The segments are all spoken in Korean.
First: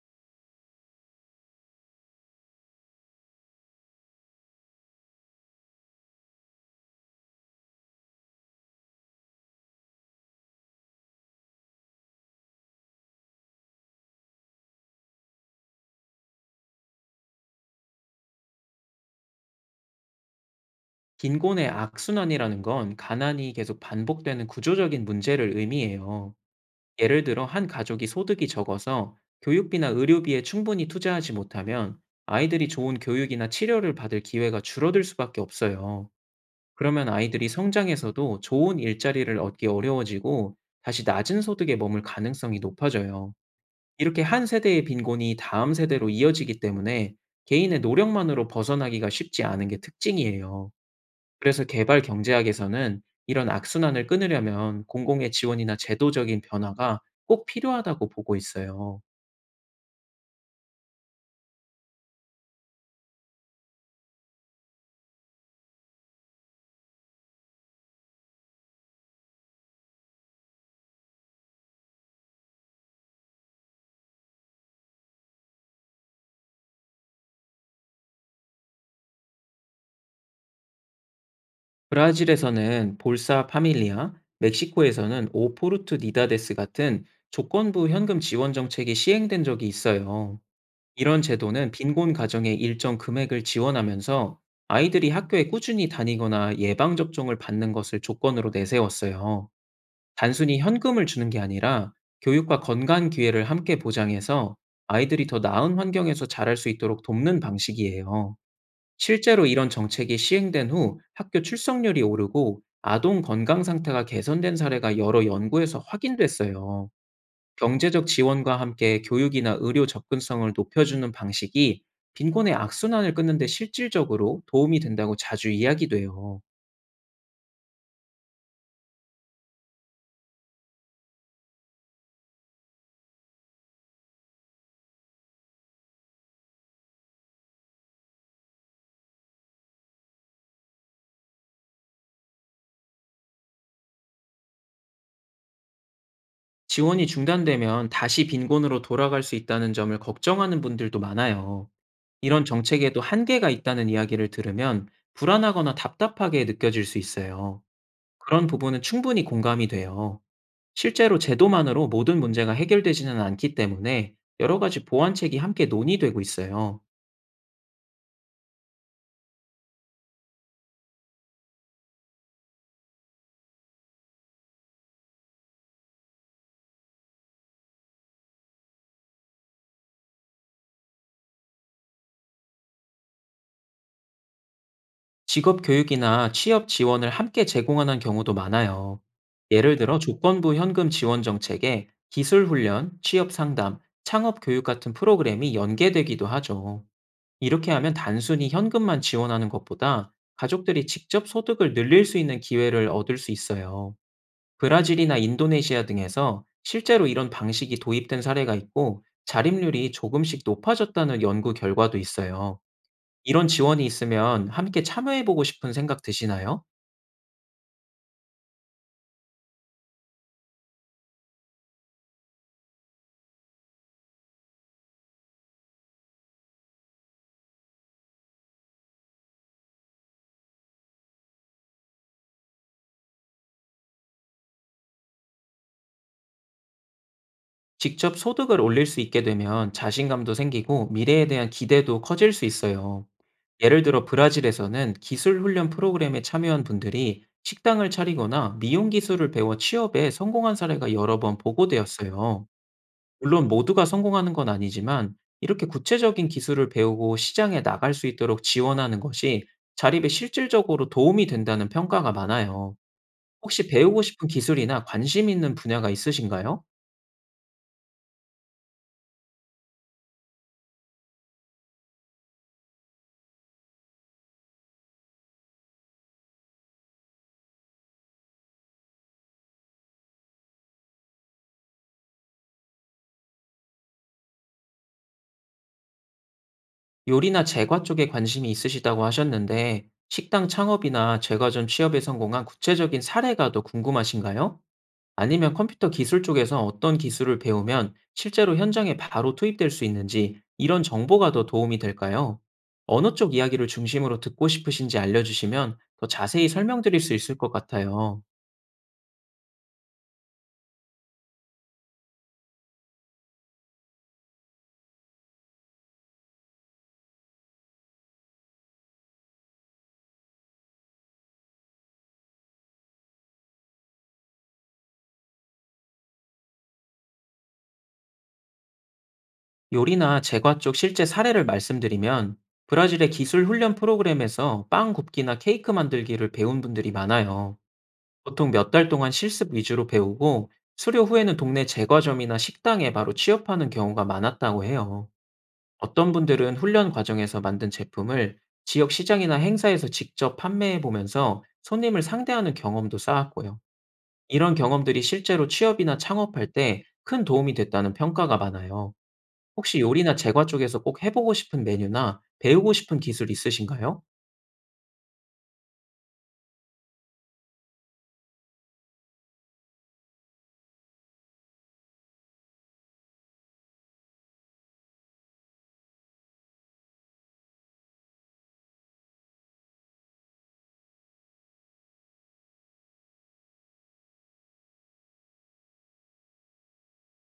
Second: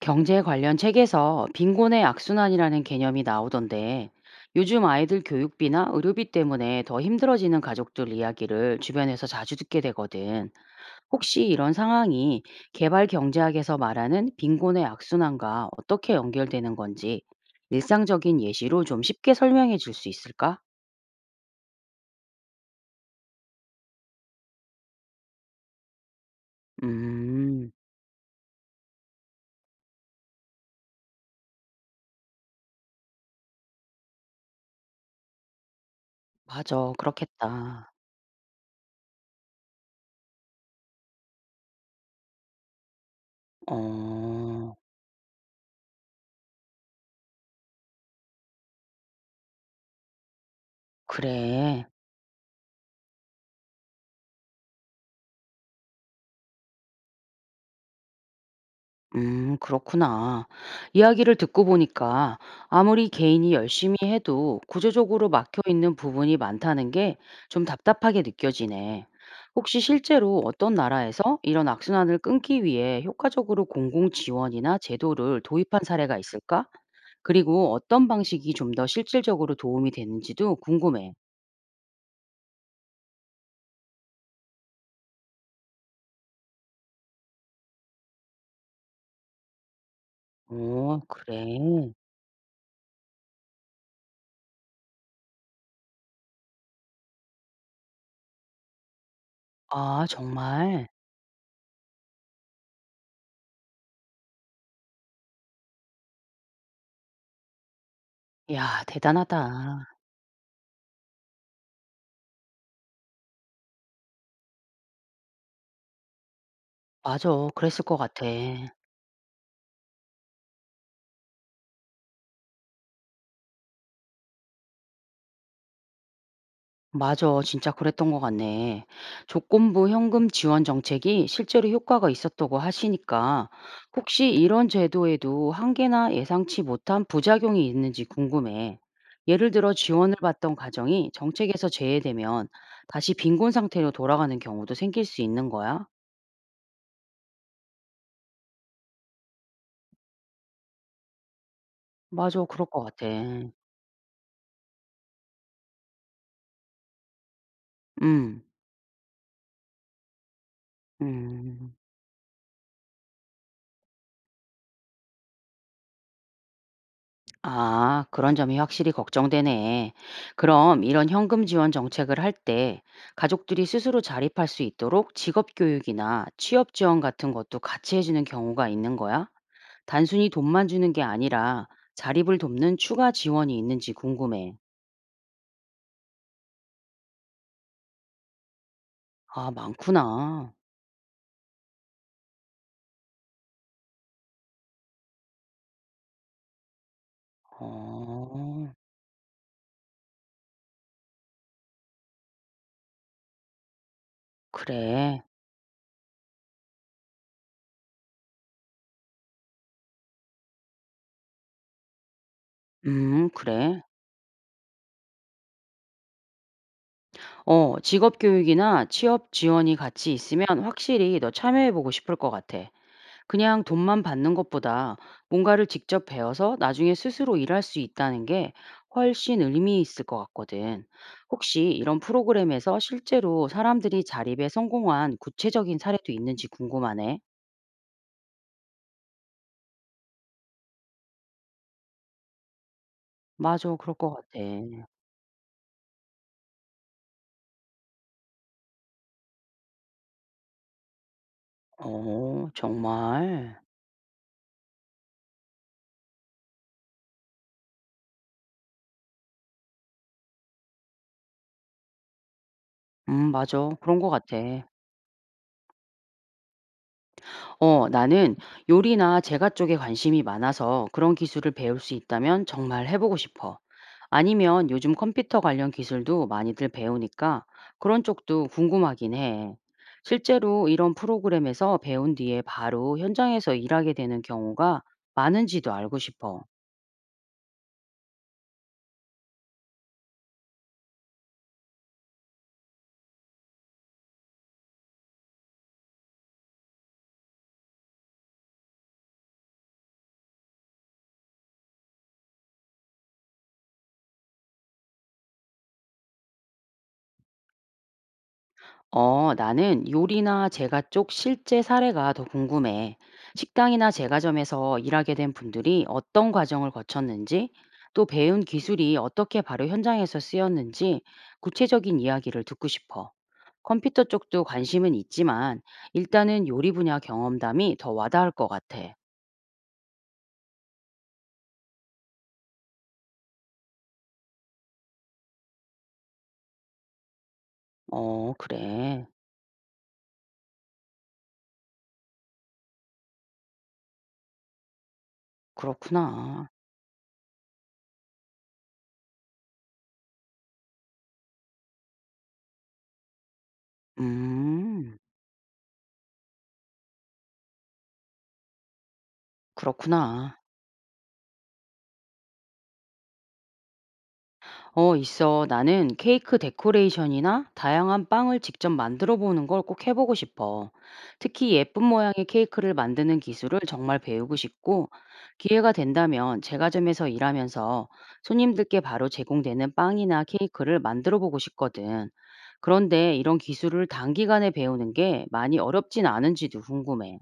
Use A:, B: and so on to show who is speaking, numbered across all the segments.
A: 경제 관련 책에서 빈곤의 악순환이라는 개념이 나오던데 요즘 아이들 교육비나 의료비 때문에 더 힘들어지는 가족들 이야기를 주변에서 자주 듣게 되거든. 혹시 이런 상황이 개발 경제학에서 말하는 빈곤의 악순환과 어떻게 연결되는 건지 일상적인 예시로 좀 쉽게 설명해 줄 수 있을까?
B: 빈곤의 악순환이라는 건 가난이 계속 반복되는 구조적인 문제를 의미해요. 예를 들어 한
A: 음,
B: 가족이 소득이 적어서 교육비나 의료비에 충분히 투자하지 못하면 아이들이 좋은 교육이나 치료를 받을 기회가 줄어들 수밖에 없어요.
A: 맞아.
B: 그러면 아이들이
A: 그렇겠다.
B: 성장에서도 좋은 일자리를 얻기 어려워지고, 다시 낮은 소득에 머물 가능성이 높아져요. 이렇게 한
A: 어,
B: 세대의 빈곤이 다음 세대로 이어지기 때문에, 개인의 노력만으로 벗어나기가 쉽지 않은 게 특징이에요. 그래서
A: 그래.
B: 개발 경제학에서는 이런 악순환을 끊으려면 공공의 지원이나 제도적인 변화가 꼭 필요하다고 보고 있어요.
A: 그렇구나. 이야기를 듣고 보니까 아무리 개인이 열심히 해도 구조적으로 막혀 있는 부분이 많다는 게 좀 답답하게 느껴지네. 혹시 실제로 어떤 나라에서 이런 악순환을 끊기 위해 효과적으로 공공 지원이나 제도를 도입한 사례가 있을까? 그리고 어떤 방식이 좀 더 실질적으로 도움이 되는지도 궁금해.
B: 브라질에서는 볼사 파밀리아, 멕시코에서는 오포르투 니다데스 같은 조건부 현금 지원 정책이 시행된 적이 있어요.
A: 오,
B: 이런
A: 그래.
B: 제도는 빈곤 가정에 일정 금액을 지원하면서, 아이들이 학교에 꾸준히 다니거나 예방접종을 받는 것을 조건으로 내세웠어요.
A: 아,
B: 단순히
A: 정말.
B: 현금을 주는 게 아니라, 교육과 건강 기회를 함께 보장해서 아이들이 더 나은 환경에서 자랄 수 있도록 돕는 방식이에요.
A: 야,
B: 실제로 이런
A: 대단하다.
B: 정책이 시행된 후 학교 출석률이 오르고 아동 건강 상태가 개선된 사례가 여러 연구에서 확인됐어요.
A: 맞아. 그랬을 것
B: 경제적
A: 같아.
B: 지원과 함께 교육이나 의료 접근성을 높여주는 방식이 빈곤의 악순환을 끊는 데 실질적으로 도움이 된다고 자주 이야기돼요.
A: 맞아. 진짜 그랬던 것 같네. 조건부 현금 지원 정책이 실제로 효과가 있었다고 하시니까 혹시 이런 제도에도 한계나 예상치 못한 부작용이 있는지 궁금해. 예를 들어 지원을 받던 가정이 정책에서 제외되면 다시 빈곤 상태로 돌아가는 경우도 생길 수 있는 거야?
B: 지원이 중단되면 다시 빈곤으로 돌아갈 수 있다는 점을 걱정하는 분들도 많아요.
A: 맞아.
B: 이런
A: 그럴 것
B: 정책에도
A: 같아.
B: 한계가 있다는 이야기를 들으면 불안하거나 답답하게 느껴질 수 있어요.
A: 음.
B: 그런 부분은 충분히 공감이 돼요. 실제로
A: 음.
B: 제도만으로 모든 문제가 해결되지는 않기 때문에, 여러 가지 보완책이 함께 논의되고 있어요.
A: 아, 그런 점이 확실히 걱정되네. 그럼 이런 현금 지원 정책을 할 때 가족들이 스스로 자립할 수 있도록 직업 교육이나 취업 지원 같은 것도 같이 해주는 경우가 있는 거야? 단순히 돈만 주는 게 아니라 자립을 돕는 추가 지원이 있는지 궁금해.
B: 직업 교육이나 취업 지원을 함께 제공하는 경우도 많아요.
A: 아,
B: 예를 들어
A: 많구나.
B: 조건부 현금 지원 정책에 기술 훈련, 취업 상담, 창업 교육 같은 프로그램이 연계되기도 하죠. 이렇게 하면 단순히
A: 어,
B: 현금만 지원하는 것보다 가족들이 직접 소득을 늘릴 수 있는 기회를 얻을 수 있어요. 브라질이나
A: 그래.
B: 인도네시아 등에서 실제로 이런 방식이 도입된 사례가 있고, 자립률이 조금씩 높아졌다는 연구 결과도 있어요. 이런
A: 그래.
B: 지원이 있으면 함께 참여해 보고 싶은 생각 드시나요?
A: 어, 직업 교육이나 취업 지원이 같이 있으면 확실히 너 참여해보고 싶을 것 같아. 그냥 돈만 받는 것보다 뭔가를 직접 배워서 나중에 스스로 일할 수 있다는 게 훨씬 의미 있을 것 같거든. 혹시 이런 프로그램에서 실제로 사람들이 자립에 성공한 구체적인 사례도 있는지 궁금하네.
B: 직접 소득을 올릴 수 있게 되면 자신감도 생기고 미래에 대한 기대도 커질 수 있어요.
A: 맞아,
B: 예를
A: 그럴
B: 들어
A: 것 같아.
B: 브라질에서는 기술 훈련 프로그램에 참여한 분들이 식당을 차리거나 미용 기술을 배워 취업에 성공한 사례가 여러 번 보고되었어요.
A: 어,
B: 물론
A: 정말.
B: 모두가 성공하는 건 아니지만, 이렇게 구체적인 기술을 배우고 시장에 나갈 수 있도록 지원하는 것이 자립에 실질적으로 도움이 된다는 평가가 많아요. 혹시
A: 맞아. 그런
B: 배우고
A: 것
B: 싶은
A: 같아.
B: 기술이나 관심 있는 분야가 있으신가요?
A: 어, 나는 요리나 제과 쪽에 관심이 많아서 그런 기술을 배울 수 있다면 정말 해보고 싶어. 아니면 요즘 컴퓨터 관련 기술도 많이들 배우니까 그런 쪽도 궁금하긴 해. 실제로 이런 프로그램에서 배운 뒤에 바로 현장에서 일하게 되는 경우가 많은지도 알고 싶어.
B: 요리나 제과 쪽에 관심이 있으시다고 하셨는데, 식당 창업이나 제과 전 취업에 성공한 구체적인 사례가 더 궁금하신가요? 아니면 컴퓨터 기술 쪽에서 어떤 기술을 배우면 실제로 현장에 바로 투입될 수 있는지, 이런 정보가 더 도움이 될까요? 어느 쪽 이야기를 중심으로 듣고 싶으신지 알려주시면 더 자세히 설명드릴 수 있을 것 같아요.
A: 어, 나는 요리나 제과 쪽 실제 사례가 더 궁금해. 식당이나 제과점에서 일하게 된 분들이 어떤 과정을 거쳤는지, 또 배운 기술이 어떻게 바로 현장에서 쓰였는지 구체적인 이야기를 듣고 싶어. 컴퓨터 쪽도 관심은 있지만, 일단은 요리 분야 경험담이 더 와닿을 것 같아.
B: 요리나 제과 쪽 실제 사례를 말씀드리면, 브라질의 기술 훈련 프로그램에서 빵 굽기나 케이크 만들기를 배운 분들이 많아요.
A: 어,
B: 보통 몇 달
A: 그래.
B: 동안 실습 위주로 배우고, 수료 후에는 동네 제과점이나 식당에 바로 취업하는 경우가 많았다고 해요. 어떤
A: 그렇구나.
B: 분들은 훈련 과정에서 만든 제품을 지역 시장이나 행사에서 직접 판매해 보면서 손님을 상대하는 경험도 쌓았고요. 이런
A: 음,
B: 경험들이 실제로 취업이나 창업할 때 큰 도움이 됐다는 평가가 많아요. 혹시 요리나
A: 그렇구나.
B: 제과 쪽에서 꼭 해 보고 싶은 메뉴나 배우고 싶은 기술 있으신가요?
A: 어, 있어. 나는 케이크 데코레이션이나 다양한 빵을 직접 만들어 보는 걸 꼭 해보고 싶어. 특히 예쁜 모양의 케이크를 만드는 기술을 정말 배우고 싶고, 기회가 된다면 제과점에서 일하면서 손님들께 바로 제공되는 빵이나 케이크를 만들어 보고 싶거든. 그런데 이런 기술을 단기간에 배우는 게 많이 어렵진 않은지도 궁금해.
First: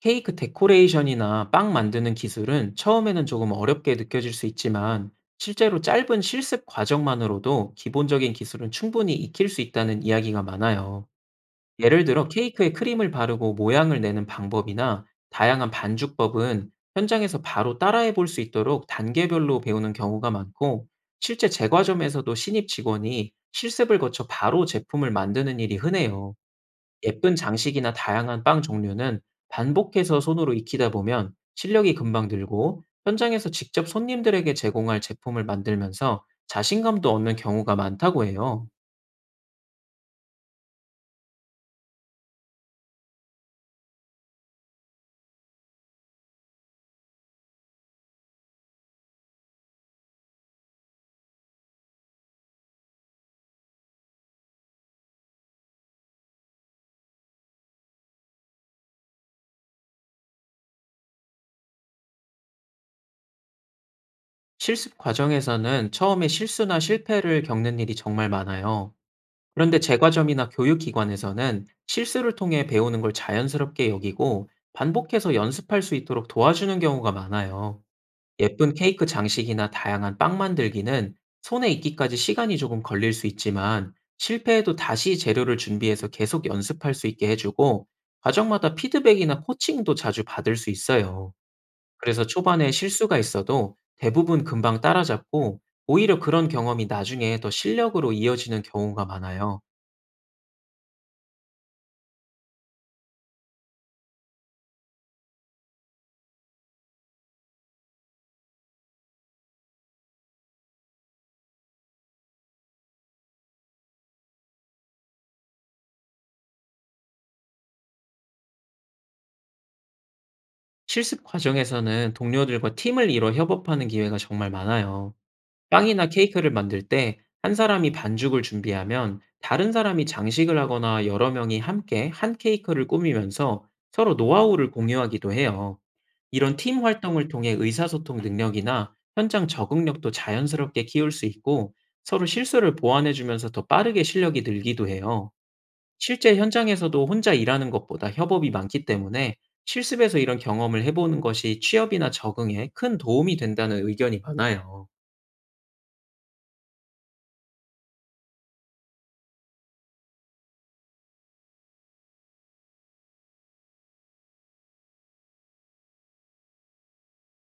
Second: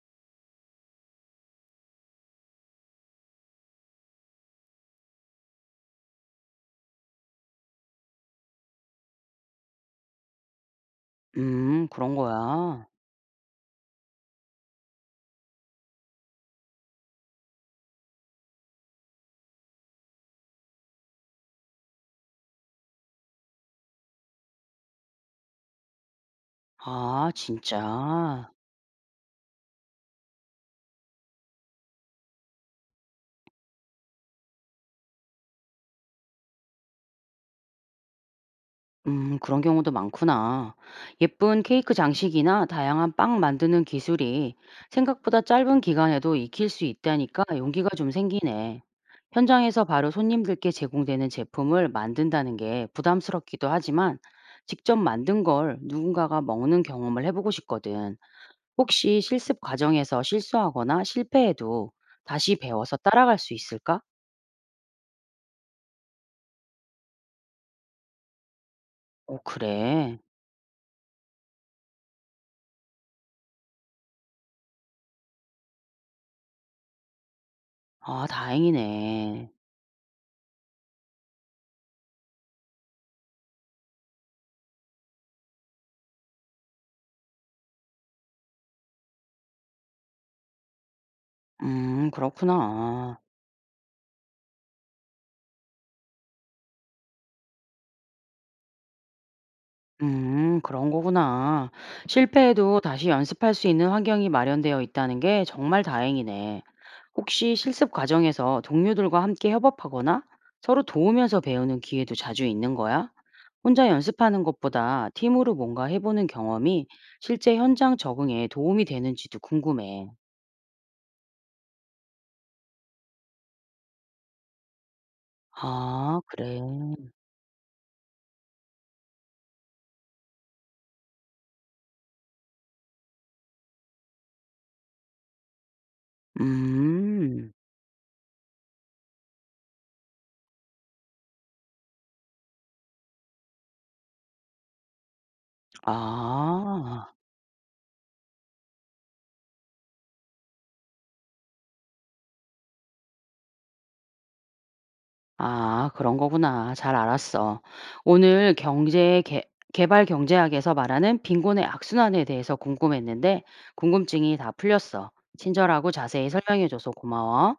B: 케이크 데코레이션이나 빵 만드는 기술은 처음에는 조금 어렵게 느껴질 수 있지만, 실제로 짧은 실습 과정만으로도 기본적인 기술은 충분히 익힐 수 있다는 이야기가 많아요. 예를
A: 그런
B: 들어 케이크에
A: 거야.
B: 크림을 바르고 모양을 내는 방법이나 다양한 반죽법은 현장에서 바로 따라해 볼 수 있도록 단계별로 배우는 경우가 많고, 실제 제과점에서도 신입 직원이 실습을 거쳐 바로 제품을 만드는 일이 흔해요.
A: 아,
B: 예쁜 장식이나 다양한
A: 진짜.
B: 빵 종류는 반복해서 손으로 익히다 보면 실력이 금방 늘고, 현장에서 직접 손님들에게 제공할 제품을 만들면서 자신감도 얻는 경우가 많다고 해요.
A: 그런 경우도 많구나. 예쁜 케이크 장식이나 다양한 빵 만드는 기술이 생각보다 짧은 기간에도 익힐 수 있다니까 용기가 좀 생기네. 현장에서 바로 손님들께 제공되는 제품을 만든다는 게 부담스럽기도 하지만 직접 만든 걸 누군가가 먹는 경험을 해보고 싶거든. 혹시 실습 과정에서 실수하거나 실패해도 다시 배워서 따라갈 수 있을까?
B: 실습 과정에서는 처음에 실수나 실패를 겪는 일이 정말 많아요.
A: 오,
B: 그런데
A: 그래.
B: 제과점이나 교육기관에서는 실수를 통해 배우는 걸 자연스럽게 여기고, 반복해서 연습할 수 있도록 도와주는 경우가 많아요.
A: 아,
B: 예쁜 케이크
A: 다행이네.
B: 장식이나 다양한 빵 만들기는 손에 익기까지 시간이 조금 걸릴 수 있지만, 실패해도 다시 재료를 준비해서 계속 연습할 수 있게 해주고, 과정마다 피드백이나 코칭도 자주 받을 수 있어요. 그래서 초반에 실수가
A: 그렇구나.
B: 있어도 대부분 금방 따라잡고, 오히려 그런 경험이 나중에 더 실력으로 이어지는 경우가 많아요.
A: 그런 거구나. 실패해도 다시 연습할 수 있는 환경이 마련되어 있다는 게 정말 다행이네. 혹시 실습 과정에서 동료들과 함께 협업하거나 서로 도우면서 배우는 기회도 자주 있는 거야? 혼자 연습하는 것보다 팀으로 뭔가 해보는 경험이 실제 현장 적응에 도움이 되는지도 궁금해.
B: 실습 과정에서는 동료들과 팀을 이뤄 협업하는 기회가 정말 많아요. 빵이나
A: 아,
B: 케이크를
A: 그래.
B: 만들 때 한 사람이 반죽을 준비하면 다른 사람이 장식을 하거나, 여러 명이 함께 한 케이크를 꾸미면서 서로 노하우를 공유하기도 해요. 이런 팀 활동을 통해
A: 음,
B: 의사소통 능력이나 현장 적응력도 자연스럽게 키울 수 있고, 서로 실수를 보완해 주면서 더 빠르게 실력이 늘기도 해요. 실제 현장에서도
A: 아.
B: 혼자 일하는 것보다 협업이 많기 때문에, 실습에서 이런 경험을 해보는 것이 취업이나 적응에 큰 도움이 된다는 의견이 많아요.
A: 아, 그런 거구나. 잘 알았어. 오늘 개발 경제학에서 말하는 빈곤의 악순환에 대해서 궁금했는데 궁금증이 다 풀렸어. 친절하고 자세히 설명해줘서 고마워.